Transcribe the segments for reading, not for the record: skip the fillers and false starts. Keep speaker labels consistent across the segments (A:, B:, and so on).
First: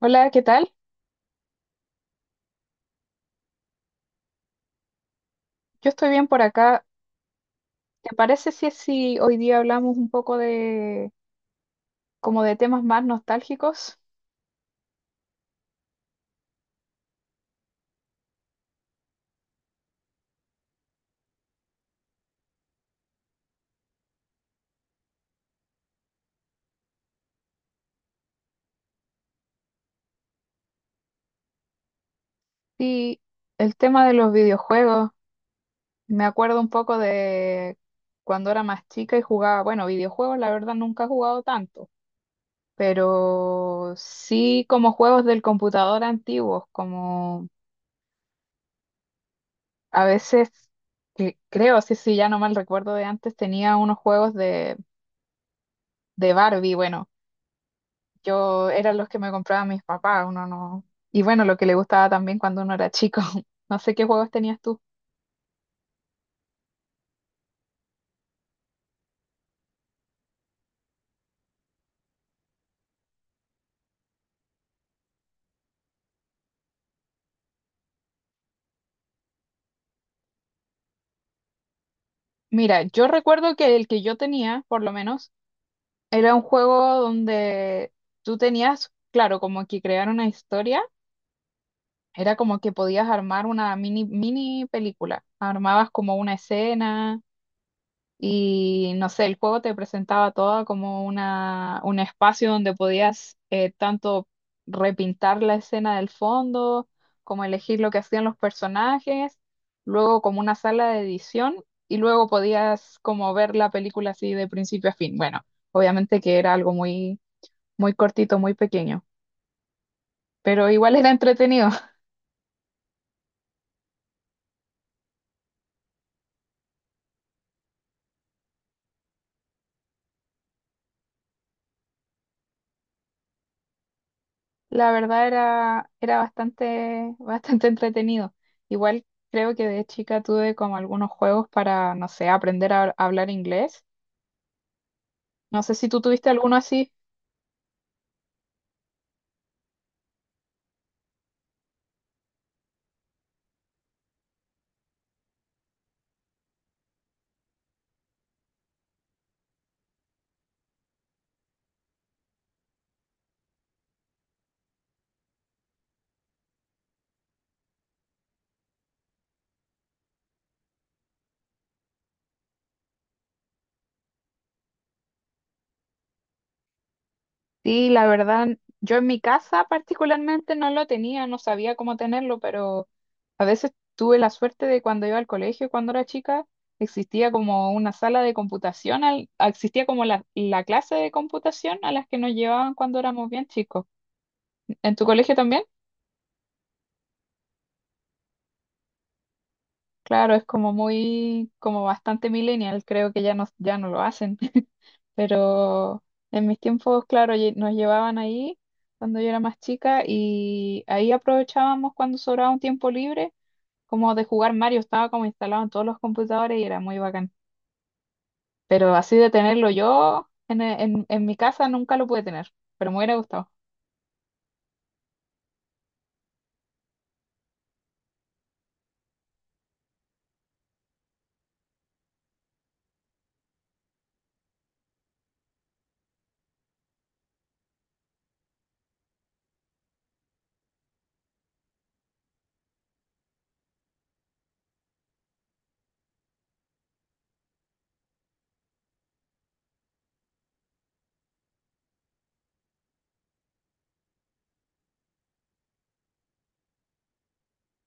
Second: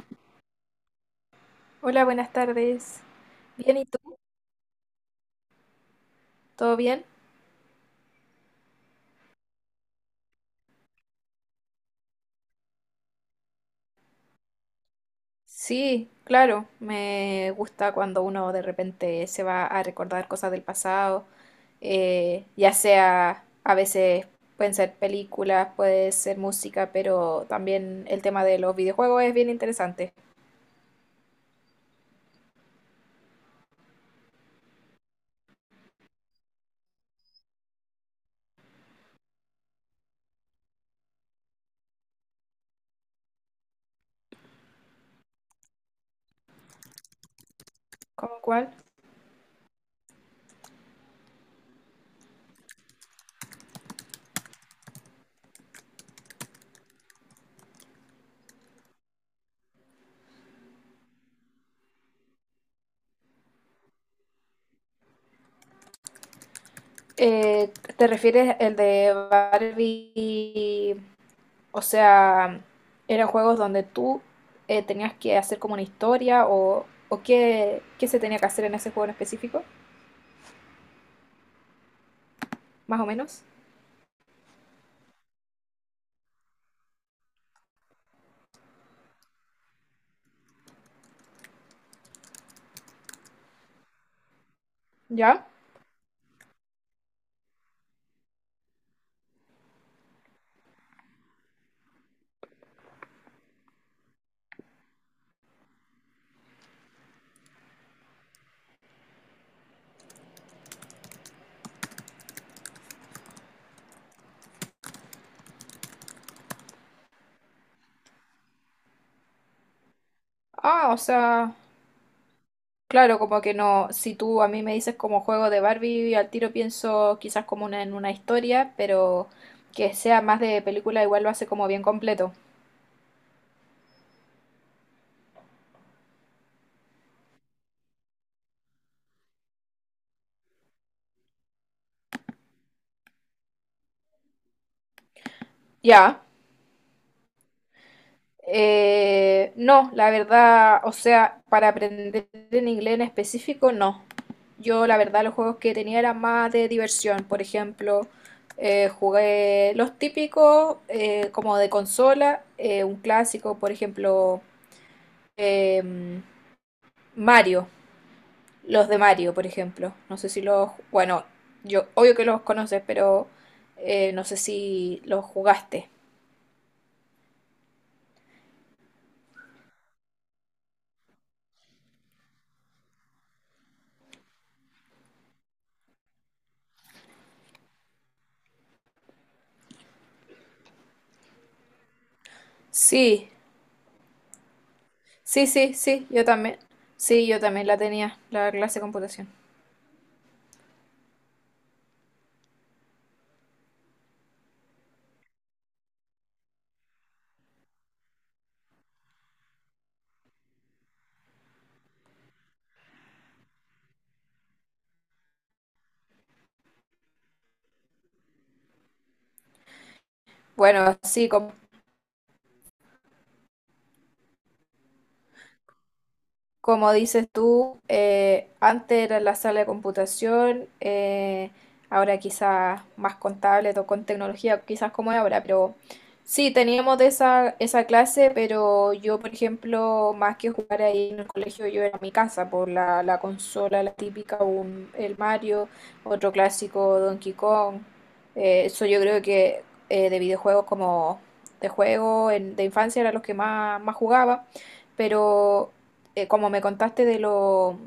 A: Hola, ¿qué tal?
B: Hola, buenas tardes. ¿Bien y tú?
A: Yo estoy bien por
B: ¿Todo
A: acá.
B: bien?
A: ¿Te parece si hoy día hablamos un poco de como de temas más nostálgicos?
B: Sí, claro, me gusta cuando uno de repente se va a recordar cosas del pasado, ya sea a veces pueden ser películas, puede ser música, pero también el tema de los videojuegos es bien interesante.
A: Sí, el tema de los videojuegos. Me acuerdo un poco de cuando era más chica y jugaba, bueno, videojuegos la verdad nunca he jugado tanto, pero sí como juegos del computador antiguos, como
B: ¿Cómo cuál?
A: a veces, que creo, ya no mal recuerdo de antes, tenía unos juegos de Barbie, bueno. Yo eran los que me compraban mis papás, uno no. Y bueno, lo que le gustaba también cuando uno era chico. No sé qué juegos tenías tú.
B: Eh, ¿Te refieres el de Barbie? O sea, eran juegos donde tú tenías que hacer como una historia o qué, qué se tenía que hacer en ese juego en específico,
A: Mira,
B: más o
A: yo
B: menos.
A: recuerdo que el que yo tenía, por lo menos, era un juego donde tú tenías, claro, como que crear una historia. Era como que podías armar una mini película.
B: ¿Ya?
A: Armabas como una escena. Y no sé, el juego te presentaba todo como una, un espacio donde podías tanto repintar la escena del fondo, como elegir lo que hacían los personajes, luego como una sala de edición y luego podías como ver la película así de principio a fin. Bueno, obviamente que era algo muy, muy cortito, muy pequeño, pero
B: Ah,
A: igual
B: o
A: era
B: sea,
A: entretenido.
B: claro, como que no, si tú a mí me dices como juego de Barbie, al tiro pienso quizás como una, en una historia, pero que sea más de película igual lo hace como bien completo.
A: La verdad era bastante, bastante entretenido. Igual creo que de chica tuve como algunos juegos para, no sé, aprender a, hablar inglés. No sé si tú
B: Ya.
A: tuviste alguno así.
B: No, la verdad, o sea, para aprender en inglés en específico, no. Yo, la verdad, los juegos que tenía eran más de diversión. Por ejemplo, jugué los típicos como de consola, un clásico, por ejemplo, em, Mario, los de Mario, por ejemplo. No sé si los, bueno, yo obvio que los conoces, pero no sé si los jugaste.
A: Sí, la verdad, yo en mi casa particularmente no lo tenía, no sabía cómo tenerlo, pero a veces tuve la suerte de cuando iba al colegio, cuando era chica, existía como una sala de computación, existía como la clase de computación a las que nos llevaban cuando éramos
B: Sí,
A: bien chicos. ¿En tu colegio
B: sí,
A: también?
B: sí, sí, yo también. Sí, yo también la tenía, la clase de computación.
A: Claro, es como muy, como bastante millennial, creo que ya no lo hacen, pero en mis tiempos, claro, nos llevaban ahí cuando yo era más chica y ahí aprovechábamos cuando sobraba un tiempo libre, como de jugar Mario, estaba como instalado en todos los computadores y era muy bacán, pero así de tenerlo yo
B: Bueno,
A: en
B: sí,
A: mi
B: como
A: casa nunca lo pude tener, pero me hubiera gustado.
B: como dices tú, antes era la sala de computación, ahora quizás más contable o con tecnología, quizás como es ahora, pero sí, teníamos de esa, esa clase, pero yo, por ejemplo, más que jugar ahí en el colegio, yo era en mi casa por la, la consola, la típica, un, el Mario, otro clásico, Donkey Kong. Eso yo creo que de videojuegos como de juego en- de infancia era los que más, más jugaba, pero como me contaste de lo,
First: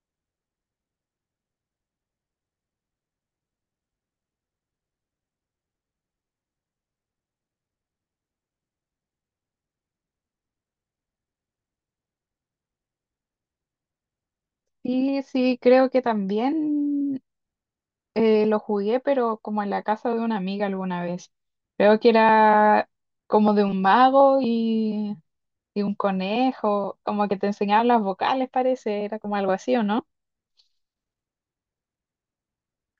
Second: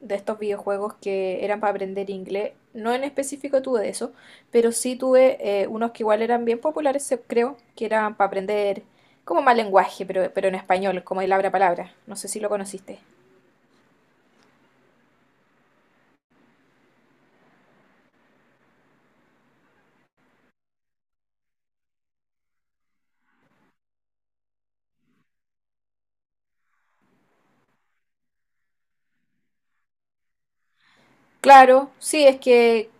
B: de estos videojuegos que eran para aprender inglés, no en específico tuve de eso, pero sí tuve unos que igual eran bien populares, se- creo, que eran para aprender como más lenguaje, pero en español, como el abra palabra. No sé si lo conociste.
A: Y sí, creo que también. Lo jugué, pero como en la casa de una amiga alguna vez. Creo que era como de un mago y un conejo, como que te enseñaban las vocales, parece, era como algo así, ¿o no?
B: Claro, sí, es que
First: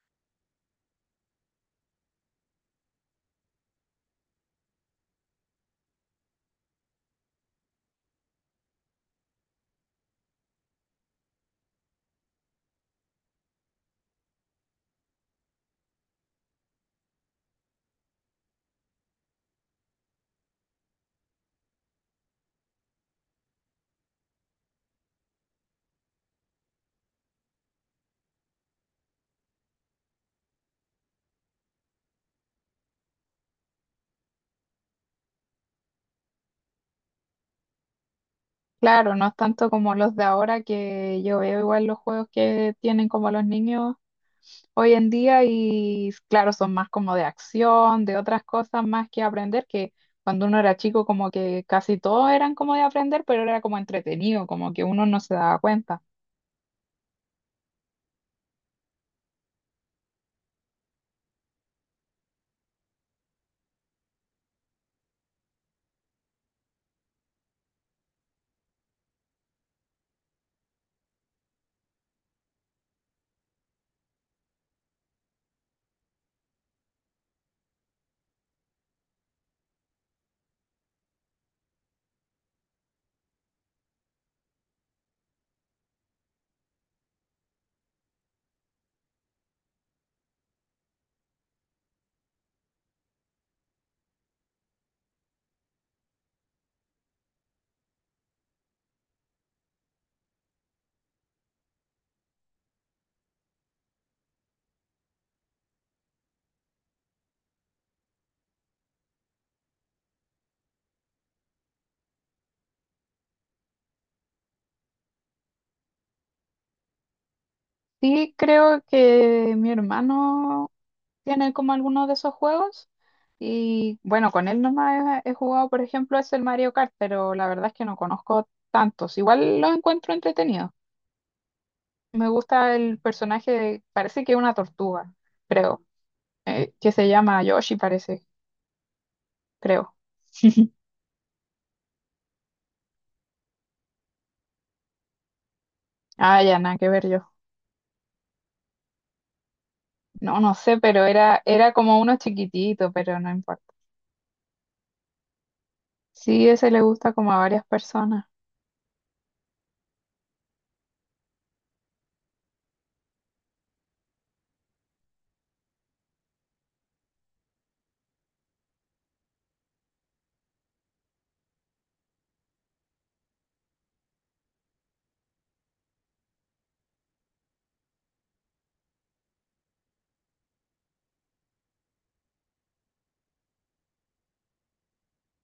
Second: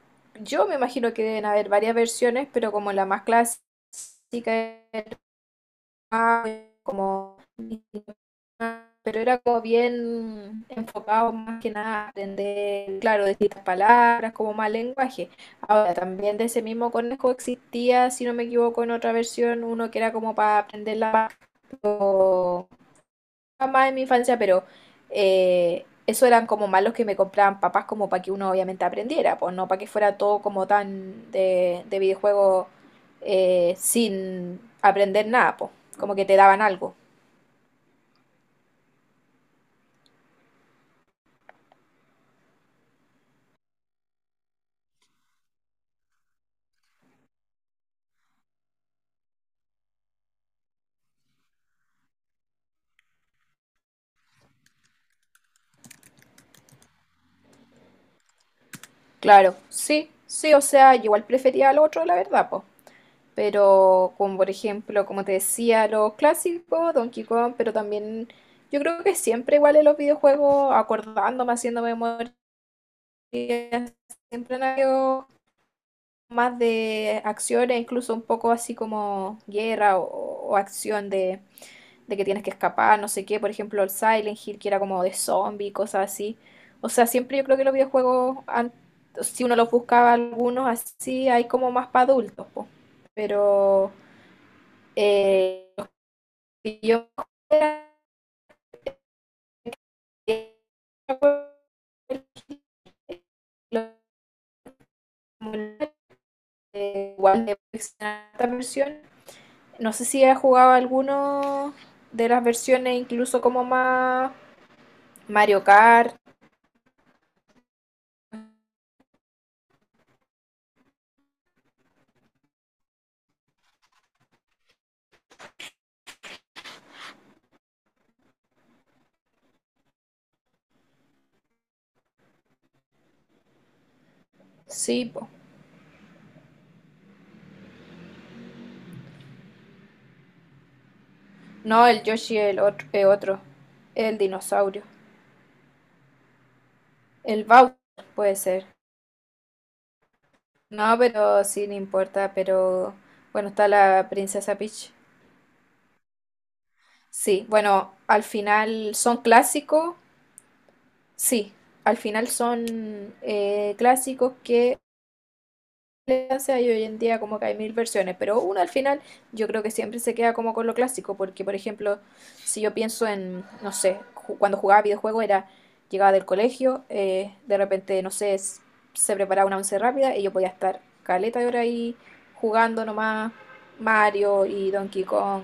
B: yo me imagino que deben haber varias versiones, pero como la más clásica era, como pero era como bien enfocado más que nada a aprender, claro, distintas palabras, como más lenguaje. Ahora, también de ese mismo conejo existía, si no me equivoco, en otra versión, uno que era como para aprender la paz, más en mi infancia, pero eso eran como malos que me compraban papás como para que uno obviamente aprendiera, pues no para que fuera todo como tan de videojuego sin aprender nada, pues como que te daban algo.
A: Claro, no es tanto como los de ahora que yo veo igual los juegos que tienen como los niños hoy en día y claro, son más como de acción, de otras cosas más que aprender, que cuando uno era chico como que casi todos eran como de aprender, pero era como entretenido, como que uno no se daba cuenta.
B: Claro, sí, sí, o sea, yo igual prefería al otro, la verdad, pues. Pero, como por ejemplo, como te decía, los clásicos, Donkey Kong, pero también yo creo que siempre igual en los videojuegos, acordándome, haciendo memoria, siempre han habido más de acciones, incluso un poco así como guerra o acción de que tienes que escapar, no sé qué, por ejemplo, el Silent Hill, que era como de zombie, cosas así. O sea, siempre yo creo que los videojuegos, an- si uno los buscaba algunos así, hay como más para adultos, po. Pero los que yo era- igual de esta versión. No sé si has jugado alguno de las versiones, incluso como más Mario Kart,
A: Sí, creo que mi hermano tiene como algunos de esos juegos y bueno, con él nomás he jugado, por ejemplo, es el Mario Kart, pero la verdad es que no conozco tantos. Igual los encuentro entretenidos. Me gusta el personaje, parece que es una
B: sí,
A: tortuga,
B: po.
A: creo, que se llama Yoshi, parece, creo.
B: No, el Yoshi es el otro, el otro, el dinosaurio.
A: Ah, ya, nada que ver yo.
B: El Bowser puede ser.
A: No, no sé,
B: No,
A: pero era,
B: pero sí,
A: era
B: no
A: como uno
B: importa,
A: chiquitito,
B: pero
A: pero no
B: bueno, está
A: importa.
B: la princesa Peach.
A: Sí, ese le gusta como a
B: Sí,
A: varias
B: bueno, al
A: personas.
B: final son clásicos, sí, al final son clásicos que elegancia y hoy en día como que hay mil versiones, pero uno al final yo creo que siempre se queda como con lo clásico, porque por ejemplo, si yo pienso en, no sé, ju- cuando jugaba videojuego era, llegaba del colegio, de repente, no sé, s- se preparaba una once rápida y yo podía estar caleta de hora ahí jugando nomás Mario y Donkey Kong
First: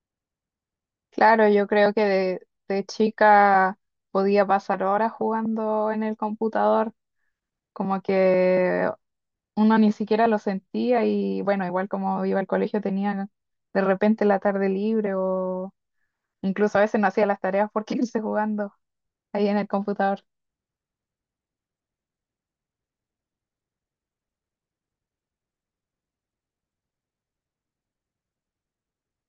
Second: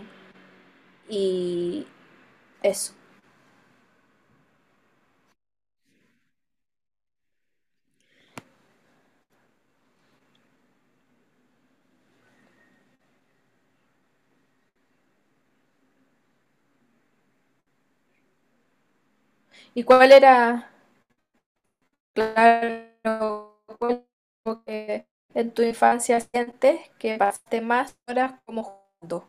A: Claro, yo
B: y
A: creo que de
B: eso.
A: chica podía pasar horas jugando en el computador, como que uno ni siquiera lo sentía y bueno, igual como iba al colegio tenía de repente la tarde libre o incluso a veces no hacía las tareas por irse jugando ahí en el
B: ¿Y cuál
A: computador.
B: era, claro, cuál como que en tu infancia sientes que pasaste más horas como jugando?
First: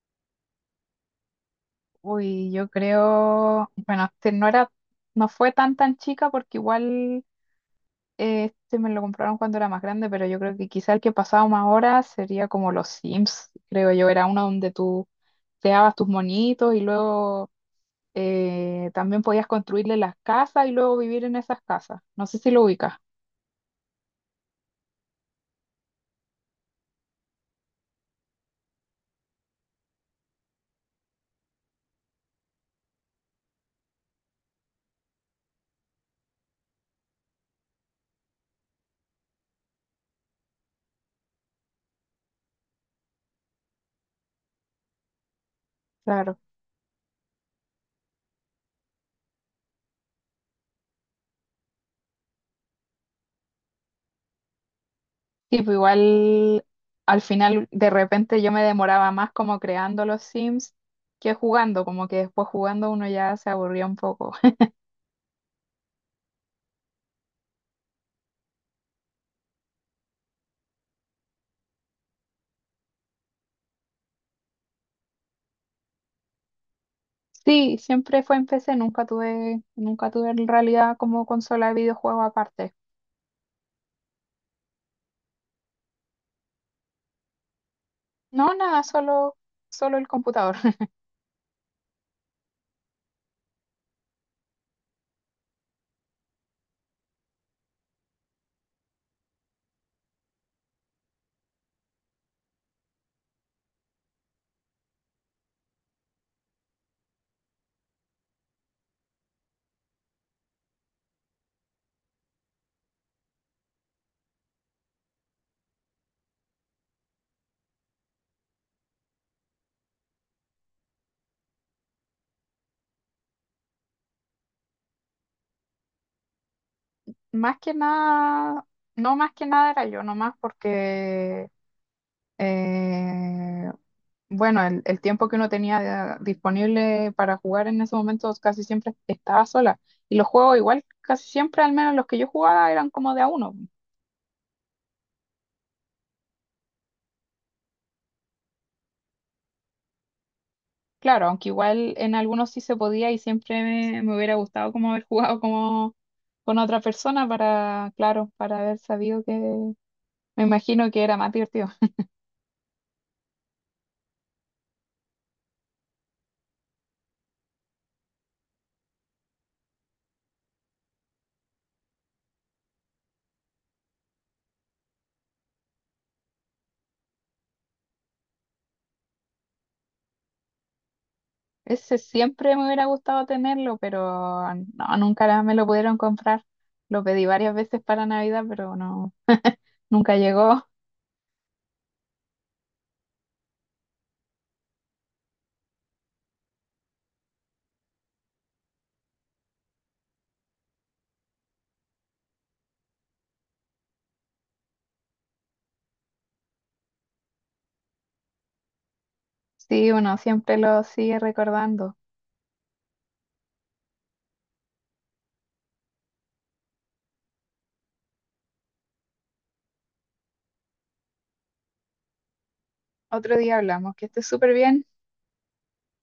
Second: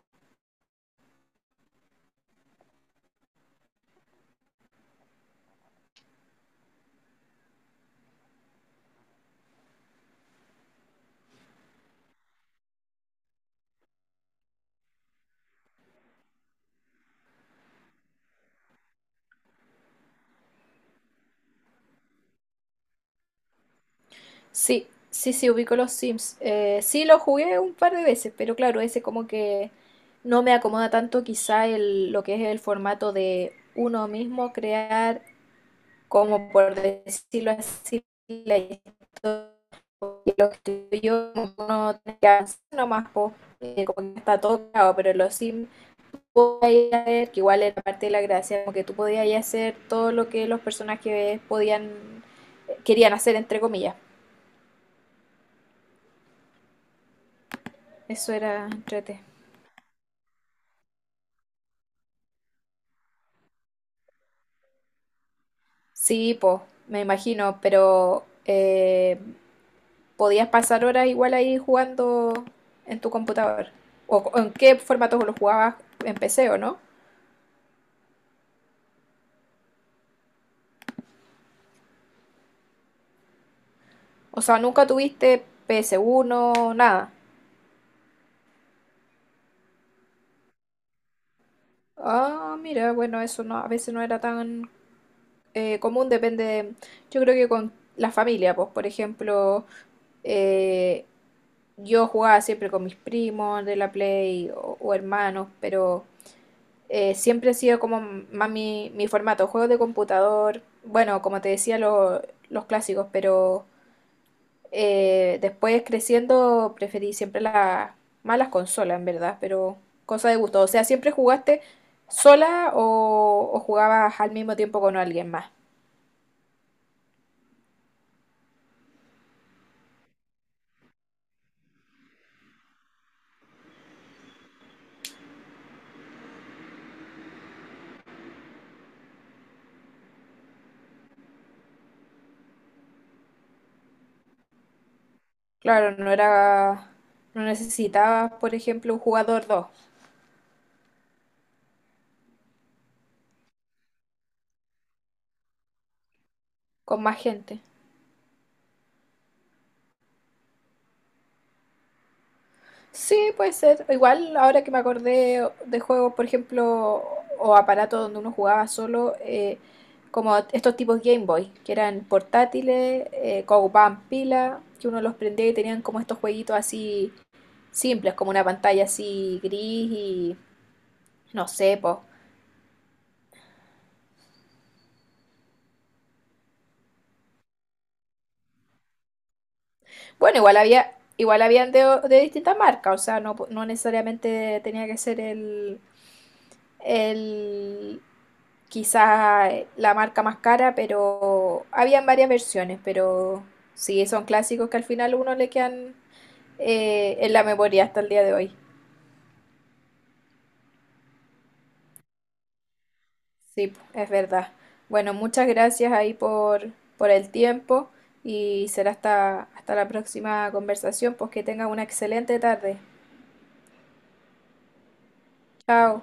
A: Uy, yo creo, bueno, este, no fue tan tan chica porque igual este me lo compraron cuando era más grande, pero yo creo que quizá el que pasaba más horas sería como los Sims, creo yo. Era uno donde tú creabas tus monitos y luego también podías construirle las casas y luego vivir en esas casas. No sé si lo ubicas.
B: Sí, sí, sí, ubico los Sims. Sí, lo jugué un par de veces, pero claro, ese como que no me acomoda tanto quizá el, lo que es el formato de uno mismo crear, como por decirlo así, la historia, porque lo que yo no tiene que hacer nomás, po, como que está todo creado, pero en los Sims
A: Claro.
B: podía ver que igual era parte de la gracia, como que tú podías ahí hacer todo lo que los personajes podían, querían hacer, entre comillas.
A: Sí, pues igual al final de
B: Eso
A: repente yo me
B: era
A: demoraba
B: entrete.
A: más como creando los Sims que jugando, como que después jugando uno ya se aburría un poco.
B: Sí, po, me imagino, pero podías pasar horas igual ahí jugando en tu computador. ¿O co- en qué formato lo jugabas, en PC o no?
A: Sí, siempre fue en PC, nunca tuve en realidad como consola de videojuego aparte.
B: O sea, nunca tuviste ps uno nada.
A: No, nada, solo, solo el computador.
B: Ah, mira, bueno, eso no, a veces no era tan común, depende de- yo creo que con la familia, pues, por ejemplo, eh, yo jugaba siempre con mis primos de la Play o hermanos, pero... siempre ha sido como más mi, mi formato, juegos de computador, bueno, como te decía, lo- los clásicos, pero después creciendo preferí siempre las más las consolas, en verdad, pero cosa de gusto. O sea, ¿siempre jugaste sola o jugabas al mismo tiempo con alguien más?
A: Más que nada, no más que nada era yo, nomás porque, eh, bueno, el tiempo que uno tenía disponible para jugar en ese momento casi siempre estaba sola. Y los juegos igual, casi siempre, al menos los que yo jugaba, eran como de a uno.
B: Claro, no era, no necesitabas, por ejemplo, un jugador dos
A: Claro, aunque igual en algunos sí se podía y siempre me hubiera gustado como haber jugado como con otra
B: con más
A: persona
B: gente.
A: para, claro, para haber sabido que, me imagino que era más divertido.
B: Sí, puede ser. Igual ahora que me acordé de juegos, por ejemplo, o aparatos donde uno jugaba solo, como estos tipos Game Boy, que eran portátiles, que ocupaban pila, que uno los prendía y tenían como estos jueguitos así simples, como una pantalla así gris y no sé, pues.
A: Ese siempre me hubiera gustado tenerlo, pero no, nunca la- me lo pudieron comprar. Lo pedí varias veces para Navidad, pero no, nunca
B: Bueno, igual
A: llegó.
B: había, igual habían de distintas marcas, o sea, no, no necesariamente tenía que ser el quizás la marca más cara, pero habían varias versiones, pero sí, son clásicos que al final a uno le quedan en la memoria hasta el día de hoy.
A: Sí, uno siempre lo sigue recordando.
B: Sí, po, es verdad. Bueno, muchas gracias ahí por el tiempo y será hasta, hasta la próxima conversación, pues que tengan una excelente tarde.
A: Otro día hablamos, que estés súper bien.
B: Chao.